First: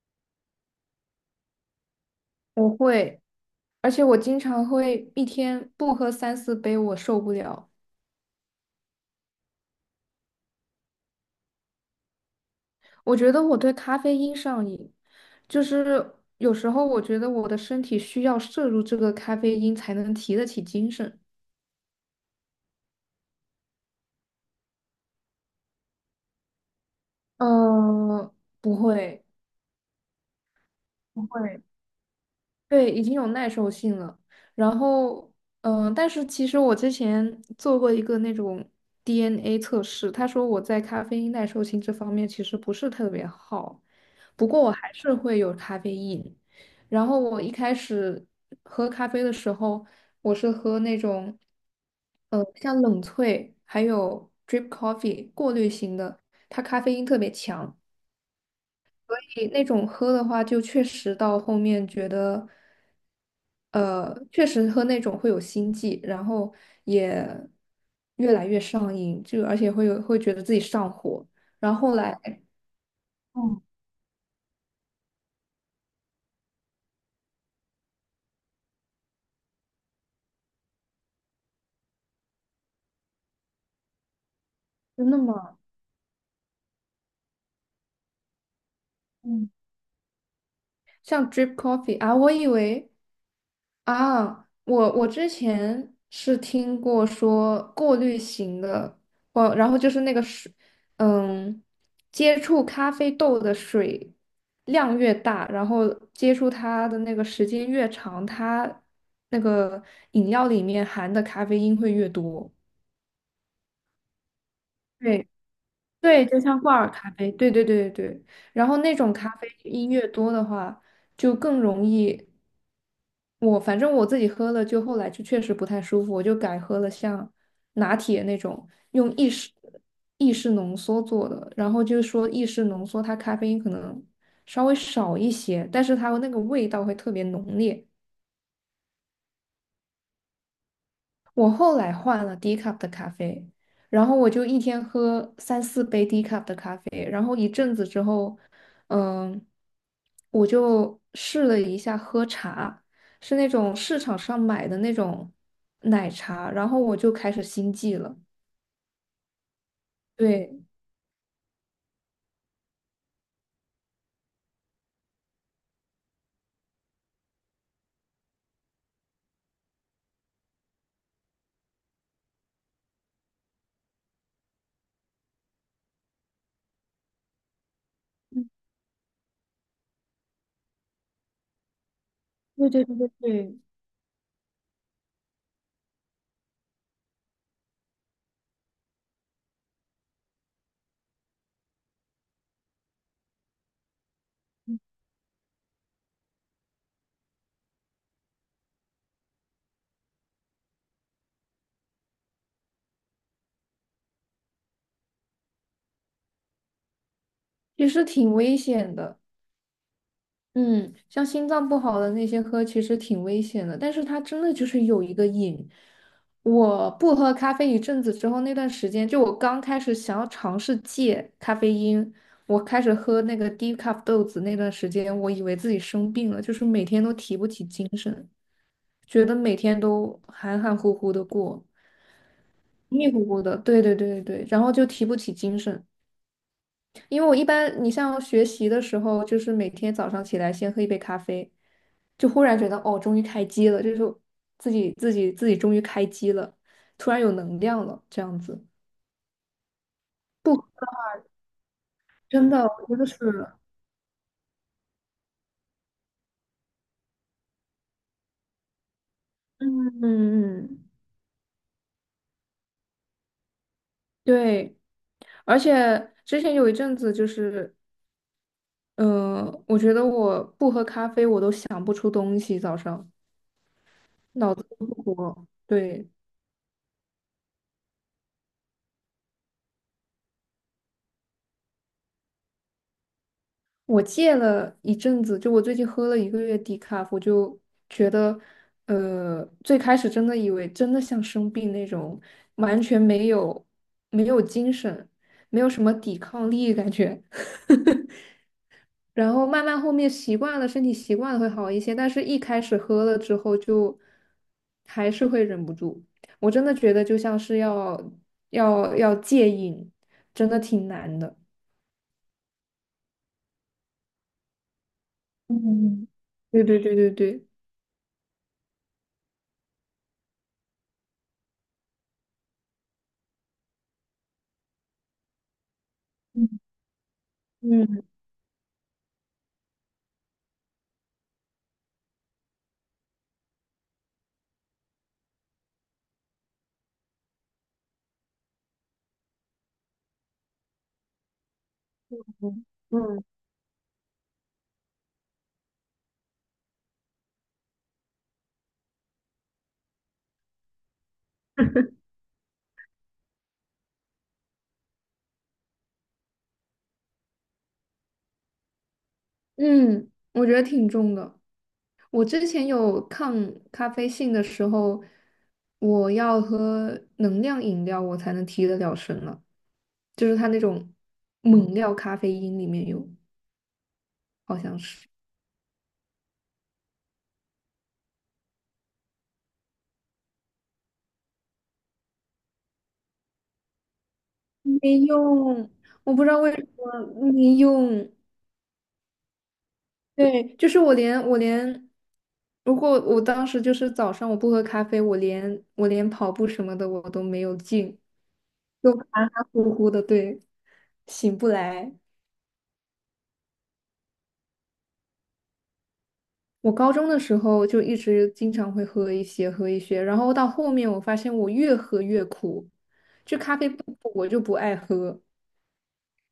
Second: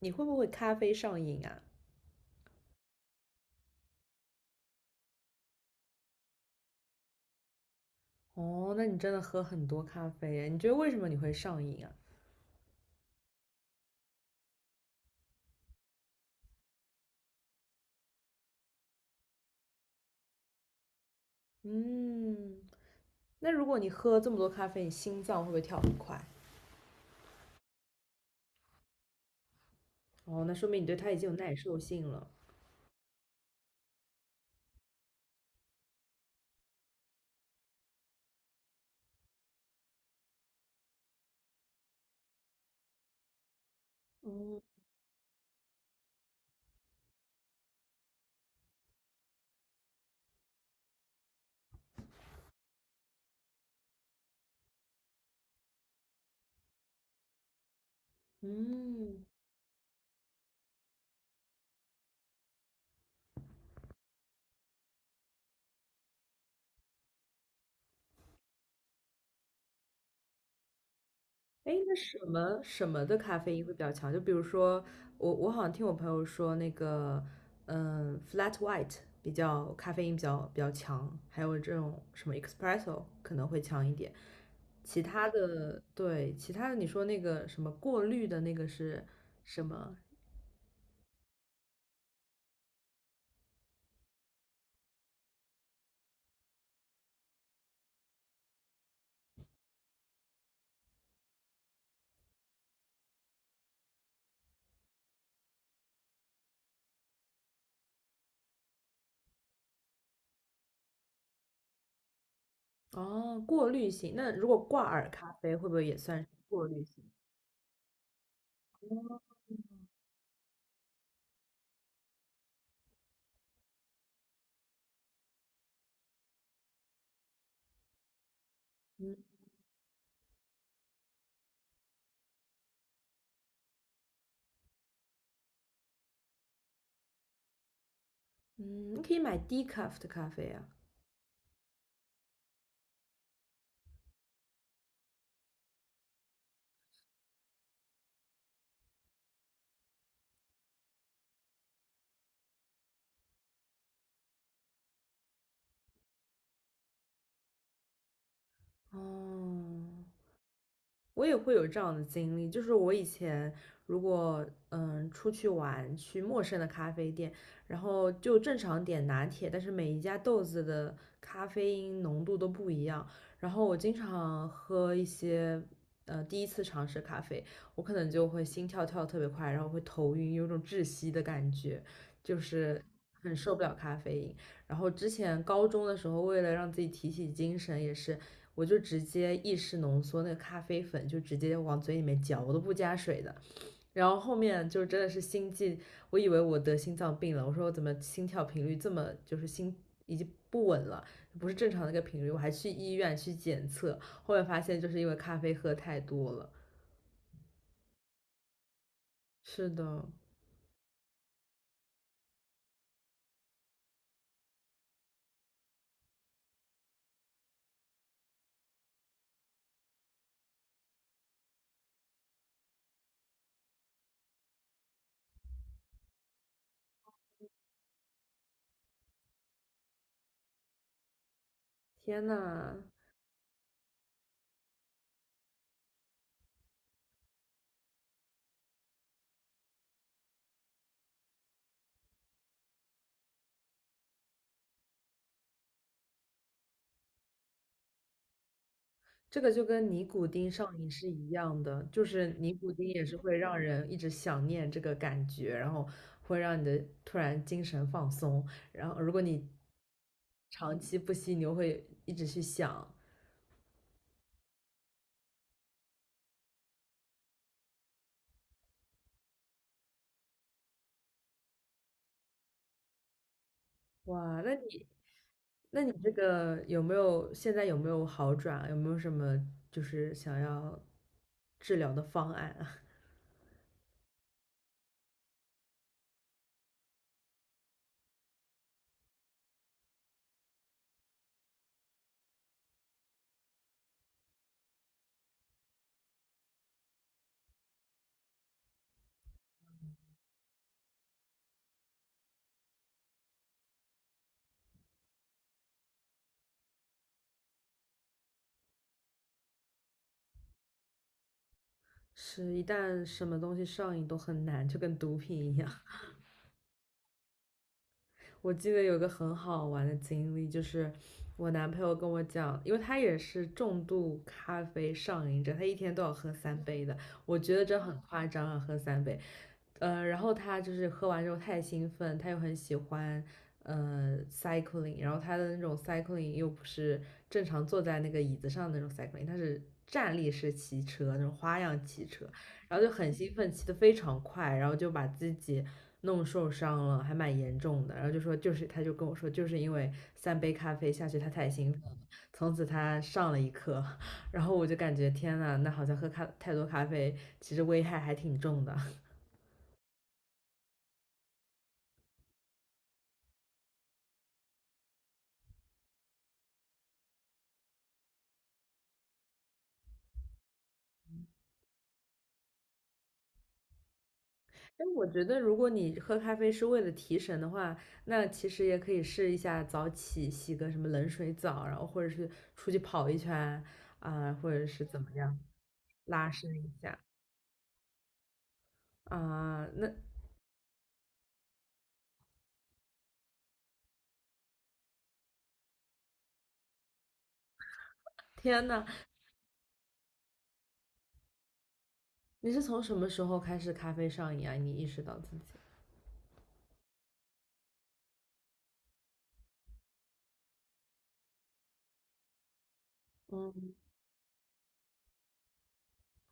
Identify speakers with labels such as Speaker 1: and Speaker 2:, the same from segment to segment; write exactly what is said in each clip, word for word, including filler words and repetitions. Speaker 1: 你会不会咖啡上瘾啊？
Speaker 2: 我会，而且我经常会一天不喝三四杯，我受不了。
Speaker 1: 哦，那你真的喝很多咖啡耶？你觉得为什么你会上瘾啊？
Speaker 2: 我觉得我对咖啡因上瘾，就是有时候我觉得我的身体需要摄入这个咖啡因才能提得起精神。
Speaker 1: 嗯，那如果你喝这么多咖啡，你心脏会不会跳很快？
Speaker 2: 嗯，不会，
Speaker 1: 哦，那说明你对它已
Speaker 2: 不
Speaker 1: 经有耐
Speaker 2: 会。
Speaker 1: 受性了。
Speaker 2: 对，已经有耐受性了。然后，嗯、但是其实我之前做过一个那种 D N A 测试，他说我在咖啡因耐受性这方面其实不是特别好，不
Speaker 1: 哦，
Speaker 2: 过我还是会有咖啡因。然后我一开始喝咖啡的时候，我是喝那种，呃，像冷萃还有 drip coffee 过滤型的，它咖啡因特别强。
Speaker 1: 嗯，
Speaker 2: 诶那种喝的话，就确实到后面觉得，呃，确实喝那种会有心悸，然后也越来越上瘾，就而且会有会觉得自己上火。
Speaker 1: 哎，
Speaker 2: 然后
Speaker 1: 那
Speaker 2: 后
Speaker 1: 什
Speaker 2: 来，
Speaker 1: 么什么的咖啡
Speaker 2: 嗯
Speaker 1: 因会比较强？就比如说，我我好像听我朋友说，那个，嗯，flat white 比较咖啡因比较比较强，还有这种什么 espresso 可能会强一点。其
Speaker 2: 真的
Speaker 1: 他
Speaker 2: 吗？
Speaker 1: 的，对，其他的你说那个什么过滤的那个是
Speaker 2: 嗯，
Speaker 1: 什么？
Speaker 2: 像 drip coffee 啊，我以为。啊，我我之前是听过说过滤型的，哦，然后就是那个水，嗯，接触咖啡豆的水量越大，然后接触它的那个时间越长，它那个饮料里面含的咖啡因会越多。
Speaker 1: 哦，过滤型。那如果挂耳
Speaker 2: 对，
Speaker 1: 咖啡会不会也算
Speaker 2: 对，
Speaker 1: 是
Speaker 2: 就像
Speaker 1: 过
Speaker 2: 挂
Speaker 1: 滤
Speaker 2: 耳
Speaker 1: 型？
Speaker 2: 咖啡，对对对对对。然后那种咖
Speaker 1: 哦
Speaker 2: 啡因越多的话，就更容易。我反正我自己喝了，就后来就确实不太舒服，我就改喝了像拿铁那种
Speaker 1: 嗯
Speaker 2: 用意式意式浓缩做的。然后就是说意式浓缩它咖啡因可能稍微少一些，但是它那个味道会特别浓烈。
Speaker 1: 嗯，你可以买低 e c a f 的咖啡啊。
Speaker 2: 我后来换了低 cup 的咖啡，然后我就一天喝三四杯低 cup 的咖啡，然后一阵子之后，嗯，我就试了一下喝茶，是那种市场上买的那种奶茶，然后我就开始心悸了。
Speaker 1: 哦，
Speaker 2: 对，
Speaker 1: 我也会有这样的经历，就是我以前如果嗯出去玩，去陌生的咖啡店，然后就正常点拿铁，但是每一家豆子的咖啡因浓度都不一样，然后我经常喝一些呃第一次尝试咖啡，我可能就会心跳跳得特别快，然后会头晕，有种窒息的感觉，就
Speaker 2: 对
Speaker 1: 是
Speaker 2: 对对对
Speaker 1: 很受
Speaker 2: 对，
Speaker 1: 不了咖啡因。然后之前高中的时候，为了让自己提起精神，也是。我就直接意式浓缩那个咖啡粉，就直接往嘴里面嚼，我都不加水的。然后后面就真的是心悸，我以为我得心脏病了，我说我怎么心跳频率这么就是心已经不稳了，不是正常的一个频率，我还去医院去检测，后面发现就是因为咖啡喝太多了。
Speaker 2: 其实挺危险的。
Speaker 1: 是的，
Speaker 2: 嗯，像心脏不好的那些喝其实挺危险的，但是它真的就是有一个瘾。我不喝咖啡一阵子之后，那段时间就我刚开始想要尝试戒咖啡因，我开始喝那个低 e 豆子那段时间，我以为自己生病了，就是每天都提不起精神，觉得每天都含含糊糊的过，
Speaker 1: 天呐，
Speaker 2: 迷迷糊糊的，对对对对对，然后就提不起精神。因为我一般，你像学习的时候，就是每天早上起来先喝一杯咖啡，就忽然觉得哦，终于开机了，就是自己自己自己终于开机了，突然有能量了，这样子。
Speaker 1: 这个就跟尼古丁
Speaker 2: 不，
Speaker 1: 上瘾是一样的，就是
Speaker 2: 真
Speaker 1: 尼
Speaker 2: 的，
Speaker 1: 古丁
Speaker 2: 我觉
Speaker 1: 也
Speaker 2: 得是，
Speaker 1: 是会让人一直想念这个感觉，然后会让你的突然精神放松，然后如果你
Speaker 2: 嗯嗯
Speaker 1: 长
Speaker 2: 嗯，
Speaker 1: 期不吸，你又会一直去想，
Speaker 2: 对。而且之前有一阵子就是，嗯、我觉得我不喝咖啡，我都想不出东西，早上
Speaker 1: 哇，那
Speaker 2: 脑子
Speaker 1: 你
Speaker 2: 都不活。
Speaker 1: 那你
Speaker 2: 对，
Speaker 1: 这个有没有现在有没有好转？有没有什么就是想要治疗的方案啊？
Speaker 2: 我戒了一阵子，就我最近喝了一个月低卡，我就觉得，呃，最开始真的以为真的像生病那种，完全没有没有精神，没有什么抵抗力感觉。然后慢慢后面习惯了，身体习惯了会好一些，但是一开始喝了之后就还是会忍不住。我真的觉得就像是要要要戒瘾，真的挺难的。
Speaker 1: 是一旦什么东西上瘾都很难，就跟毒品一样。
Speaker 2: 嗯对对对对对。
Speaker 1: 我记得有个很好玩的经历，就是我男朋友跟我讲，因为他也是重度咖啡上瘾者，他一天都要喝三杯的。我觉得这很
Speaker 2: 嗯
Speaker 1: 夸张啊，喝三杯。呃，然后他就是喝完之后太兴奋，他又很喜欢呃 cycling，然后他的那种 cycling 又不是正常坐在那个椅子上的那种 cycling，他是站立式骑车那种花样骑车，
Speaker 2: 嗯
Speaker 1: 然后就很
Speaker 2: 嗯
Speaker 1: 兴奋，骑得非常快，然后就把自己弄受伤了，还蛮严重的。然后就说就是，他就跟我说，就是因为三杯咖啡下去，他太兴奋了，从此他上了一课。然后我就感觉天呐，那好像喝咖太多咖啡，其实危害还挺重的。
Speaker 2: 嗯，我觉得挺重的。我之前有抗咖啡性的时候，我要喝能量饮料，我才能提得了神了。就是它那种猛料咖啡因里面有，好像
Speaker 1: 但我
Speaker 2: 是
Speaker 1: 觉得，如果你喝咖啡是为了提神的话，那其实也可以试一下早起，洗个什么冷水澡，然后或者是出去跑一圈啊、或者是怎
Speaker 2: 没
Speaker 1: 么样
Speaker 2: 用，我不知
Speaker 1: 拉
Speaker 2: 道
Speaker 1: 伸
Speaker 2: 为什
Speaker 1: 一下
Speaker 2: 么没用。
Speaker 1: 啊、那
Speaker 2: 对，就是我连我连，如果我当时就是早上我不喝咖啡，我连我连跑步什么的我都没有劲，
Speaker 1: 天呐，
Speaker 2: 就含含糊糊的，对，醒不来。
Speaker 1: 你是从什么时候开始咖啡上瘾啊？你意识到自己？
Speaker 2: 我高中的时候就一直经常会喝一些喝一些，然后到后面我发现我越喝越苦，就咖啡
Speaker 1: 嗯
Speaker 2: 不苦我就不爱喝，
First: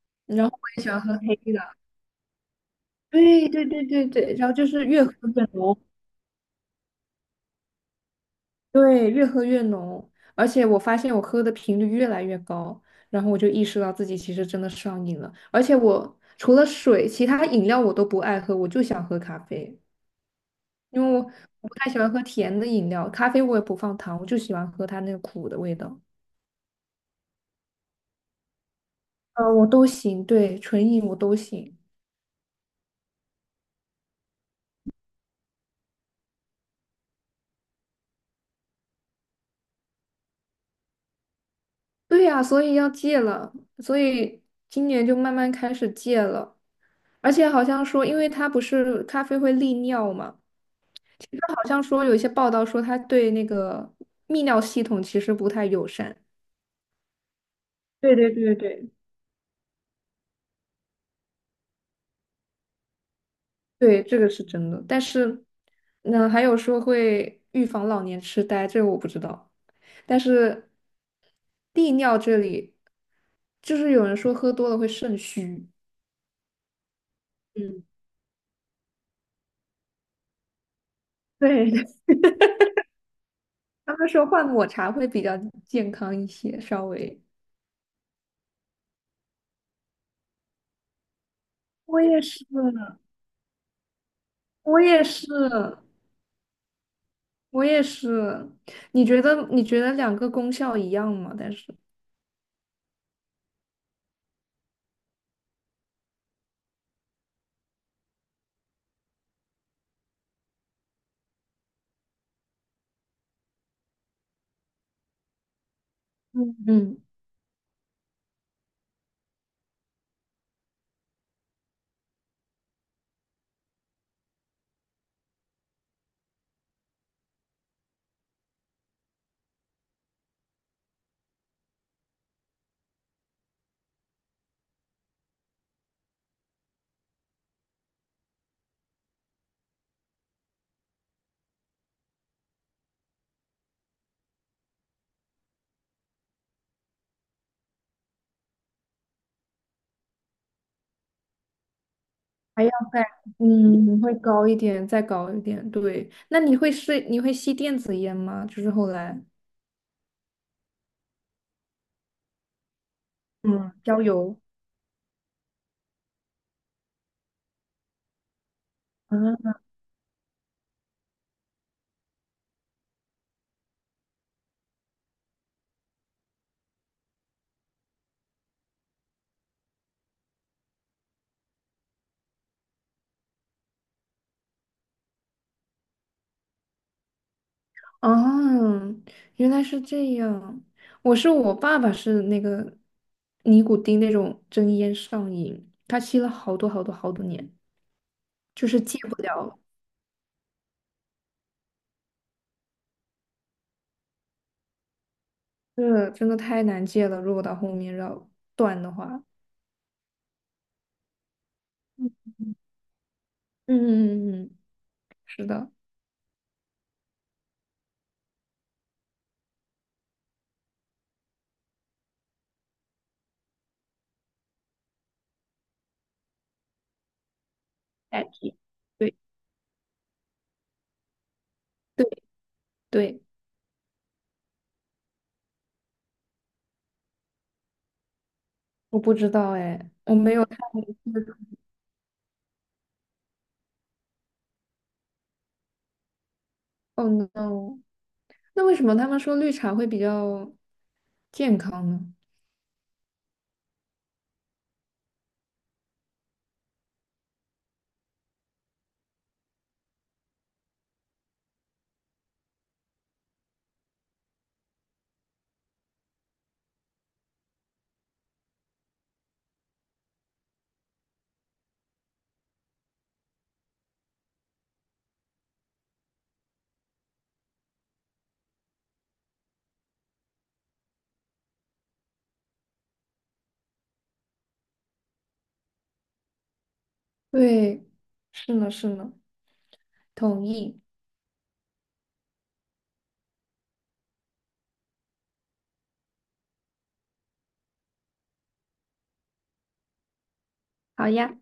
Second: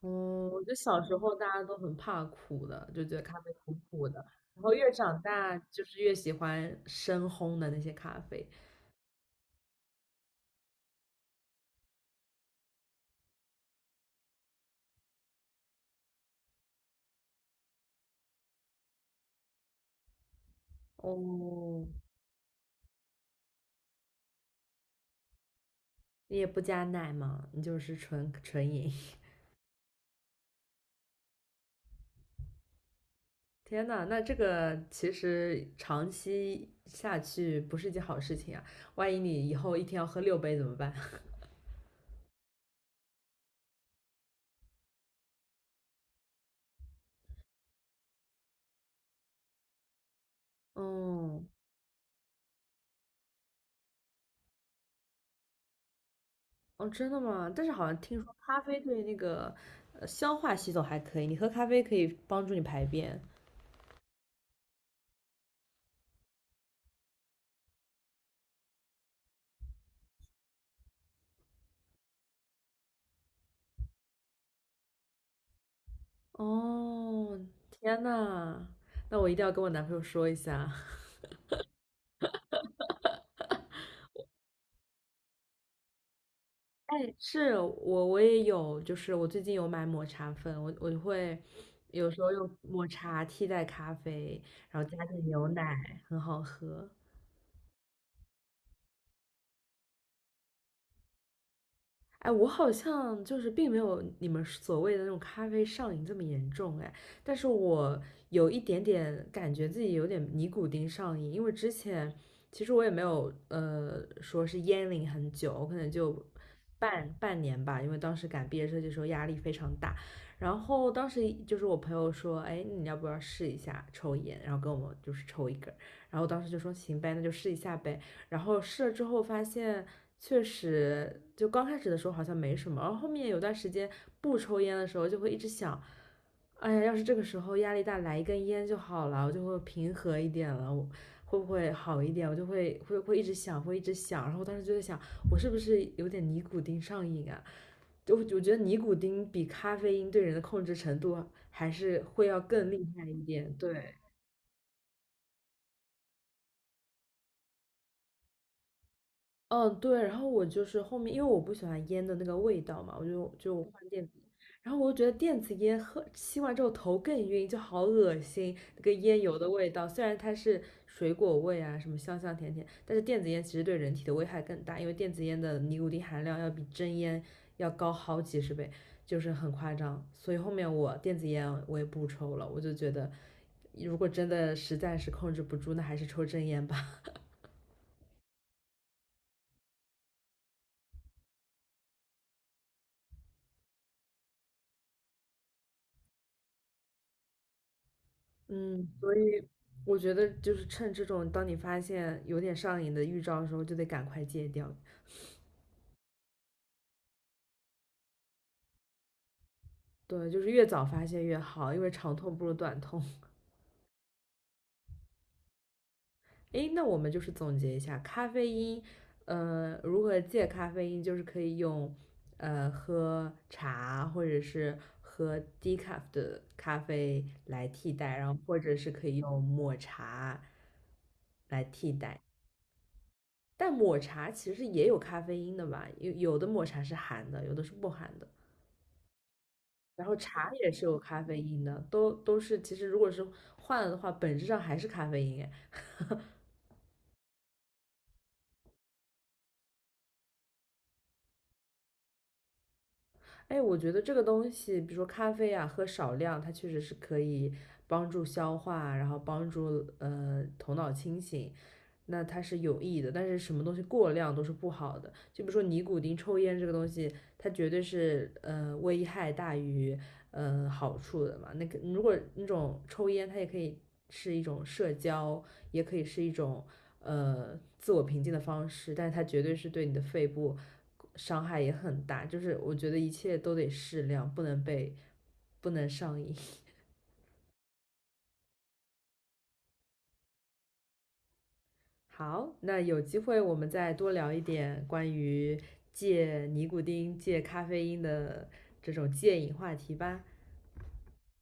Speaker 1: 嗯，
Speaker 2: 然后
Speaker 1: 我觉
Speaker 2: 我
Speaker 1: 得
Speaker 2: 也喜欢
Speaker 1: 小
Speaker 2: 喝
Speaker 1: 时候
Speaker 2: 黑
Speaker 1: 大家都
Speaker 2: 的，
Speaker 1: 很怕苦的，就觉得咖
Speaker 2: 对
Speaker 1: 啡
Speaker 2: 对
Speaker 1: 苦
Speaker 2: 对对
Speaker 1: 苦的，
Speaker 2: 对，然后
Speaker 1: 然
Speaker 2: 就
Speaker 1: 后
Speaker 2: 是
Speaker 1: 越
Speaker 2: 越喝
Speaker 1: 长
Speaker 2: 越
Speaker 1: 大
Speaker 2: 浓，
Speaker 1: 就是越喜欢深烘的那些咖啡。
Speaker 2: 对，越喝越浓，而且我发现我喝的频率越来越高，然后我就意识到自己其实真的上瘾了，而且我除了水，其他饮料我都不爱喝，我就想喝咖啡。因为我我不
Speaker 1: 哦，
Speaker 2: 太喜欢喝甜的饮料，咖啡我也不放糖，我就喜欢喝它那个苦的味道。
Speaker 1: 你也不加奶嘛，你就是纯纯饮。
Speaker 2: 嗯，我都行，对，纯饮我都行。
Speaker 1: 天呐，那这个其实长期下去不是一件好事情啊！万一你以后一天要喝六杯怎么办？
Speaker 2: 对呀，所以要戒了，所以今年就慢慢开始戒了。而且好像说，因为它不是咖啡会利尿嘛，
Speaker 1: 哦
Speaker 2: 它好像说有一些报道说它对那个泌尿系统其实不太友善。
Speaker 1: 哦，真的吗？但是好像
Speaker 2: 对
Speaker 1: 听
Speaker 2: 对
Speaker 1: 说
Speaker 2: 对
Speaker 1: 咖啡
Speaker 2: 对。
Speaker 1: 对那个呃消化系统还可以，你喝咖啡可以帮助你排便。
Speaker 2: 对，这个是真的。但是，那还有说会预防老年痴呆，这个我不知道。但是利尿这里，就是有人说喝多了会肾虚。
Speaker 1: 哦，
Speaker 2: 嗯。
Speaker 1: 天呐，那我一定要跟我男朋友说一下。
Speaker 2: 对，对他们说换抹茶会比较健康一些，稍
Speaker 1: 哎，
Speaker 2: 微。
Speaker 1: 是我我也有，就是我最近有买抹茶粉，我我会
Speaker 2: 我
Speaker 1: 有
Speaker 2: 也
Speaker 1: 时候
Speaker 2: 是，
Speaker 1: 用抹茶替代咖啡，
Speaker 2: 我
Speaker 1: 然后加
Speaker 2: 也
Speaker 1: 点
Speaker 2: 是，
Speaker 1: 牛奶，很好喝。
Speaker 2: 我也是。你觉得你觉得两个功效一样吗？但是，
Speaker 1: 哎，我好像就是并没有你们所谓的那种咖啡上瘾这么严重哎，但是我有一点点感觉自己有点尼古丁上瘾，因为之前其实我也没有呃说是烟龄很久，我可能就
Speaker 2: 嗯嗯，
Speaker 1: 半半年吧，因为当时赶毕业设计的时候压力非常大，然后当时就是我朋友说，哎，你要不要试一下抽烟，然后跟我们就是抽一根儿，然后我当时就说行呗，那就试一下呗，然后试了之后发现，确实就刚开始的时候好像没什么，然后后面有段时间不抽烟的时候，就会一直想，哎呀，要是这个时候压力大来一根烟就好了，我就会平和一点了，我会不会好一点？我就会会会一直想，会一直想，然后我当时就在想，我是不是有点尼古丁上瘾啊？就我觉得尼古丁比咖啡因对人的控制程度还是会要
Speaker 2: 还
Speaker 1: 更
Speaker 2: 要
Speaker 1: 厉害
Speaker 2: 再
Speaker 1: 一点，对。
Speaker 2: 嗯会高一点，再高一点。对，那你会是你会吸电子烟吗？就是后来
Speaker 1: 嗯，对，然后我就是后面，因为我不喜欢烟的那个味道嘛，我就
Speaker 2: 嗯，
Speaker 1: 就
Speaker 2: 嗯，
Speaker 1: 换
Speaker 2: 焦
Speaker 1: 电子烟，
Speaker 2: 油。
Speaker 1: 然后我就觉得电子烟喝吸完之后头更晕，就好恶心，那个烟油的
Speaker 2: 啊，
Speaker 1: 味道。虽然它是水果味啊，什么香香甜甜，但是电子烟其实对人体的危害更大，因为电子烟的尼古丁含量要比真烟要高好几十倍，就是很夸张。所以后面我电子烟我也不抽了，我就觉得如果真的实在是控制不住，那还是抽真烟吧。
Speaker 2: 哦，原来是这样。我是我爸爸是那个尼古丁那种真烟上瘾，他吸了好多好多好多年，就是
Speaker 1: 嗯，
Speaker 2: 戒
Speaker 1: 所
Speaker 2: 不
Speaker 1: 以
Speaker 2: 了。
Speaker 1: 我觉得就是趁这种，当你发现有点上瘾的预兆的时候，就得赶快戒掉。
Speaker 2: 是，真的太难戒了。如果到后面要断的话，
Speaker 1: 对，就是越早发现越好，因为长
Speaker 2: 嗯
Speaker 1: 痛不如短痛。
Speaker 2: 嗯嗯嗯，嗯是的，
Speaker 1: 诶，那我们就是总结一下，咖啡因，呃，如何戒咖啡因，就是可以用，呃，喝茶或者是喝低 e 的咖啡来替代，
Speaker 2: 代
Speaker 1: 然后
Speaker 2: 替。
Speaker 1: 或者是可
Speaker 2: 对
Speaker 1: 以用抹茶来替
Speaker 2: 对
Speaker 1: 代。
Speaker 2: 对，
Speaker 1: 但抹茶其实也有咖啡因的吧，有有的抹茶是含的，有的是不含的。
Speaker 2: 我不知道哎，
Speaker 1: 然后
Speaker 2: 我没有。
Speaker 1: 茶也是有咖啡因的，都都是其实如果是换了的话，本质上还是咖啡因。哎，
Speaker 2: Oh no，那为什么他们说绿茶会比较健康呢？
Speaker 1: 哎，我觉得这个东西，比如说咖啡啊，喝少量，它确实是可以帮助消化，然后帮助呃头脑清醒，那它是有益的。但是什么东西过量都是不好的，就比如说尼古丁、抽烟这个东西，它绝对是呃危害大于呃好处的嘛。那个如果那种抽烟，它也可以是一种社交，也可以是一种呃自我平静的方式，但是它绝对是对你的肺部伤害也很大。就是我觉得一切都得适量，不能被不能上瘾。
Speaker 2: 对，是呢是呢，同意。
Speaker 1: 好，那有机会我们再多聊一点关于戒尼古丁、戒咖啡因的这种戒瘾话题吧。
Speaker 2: 好呀。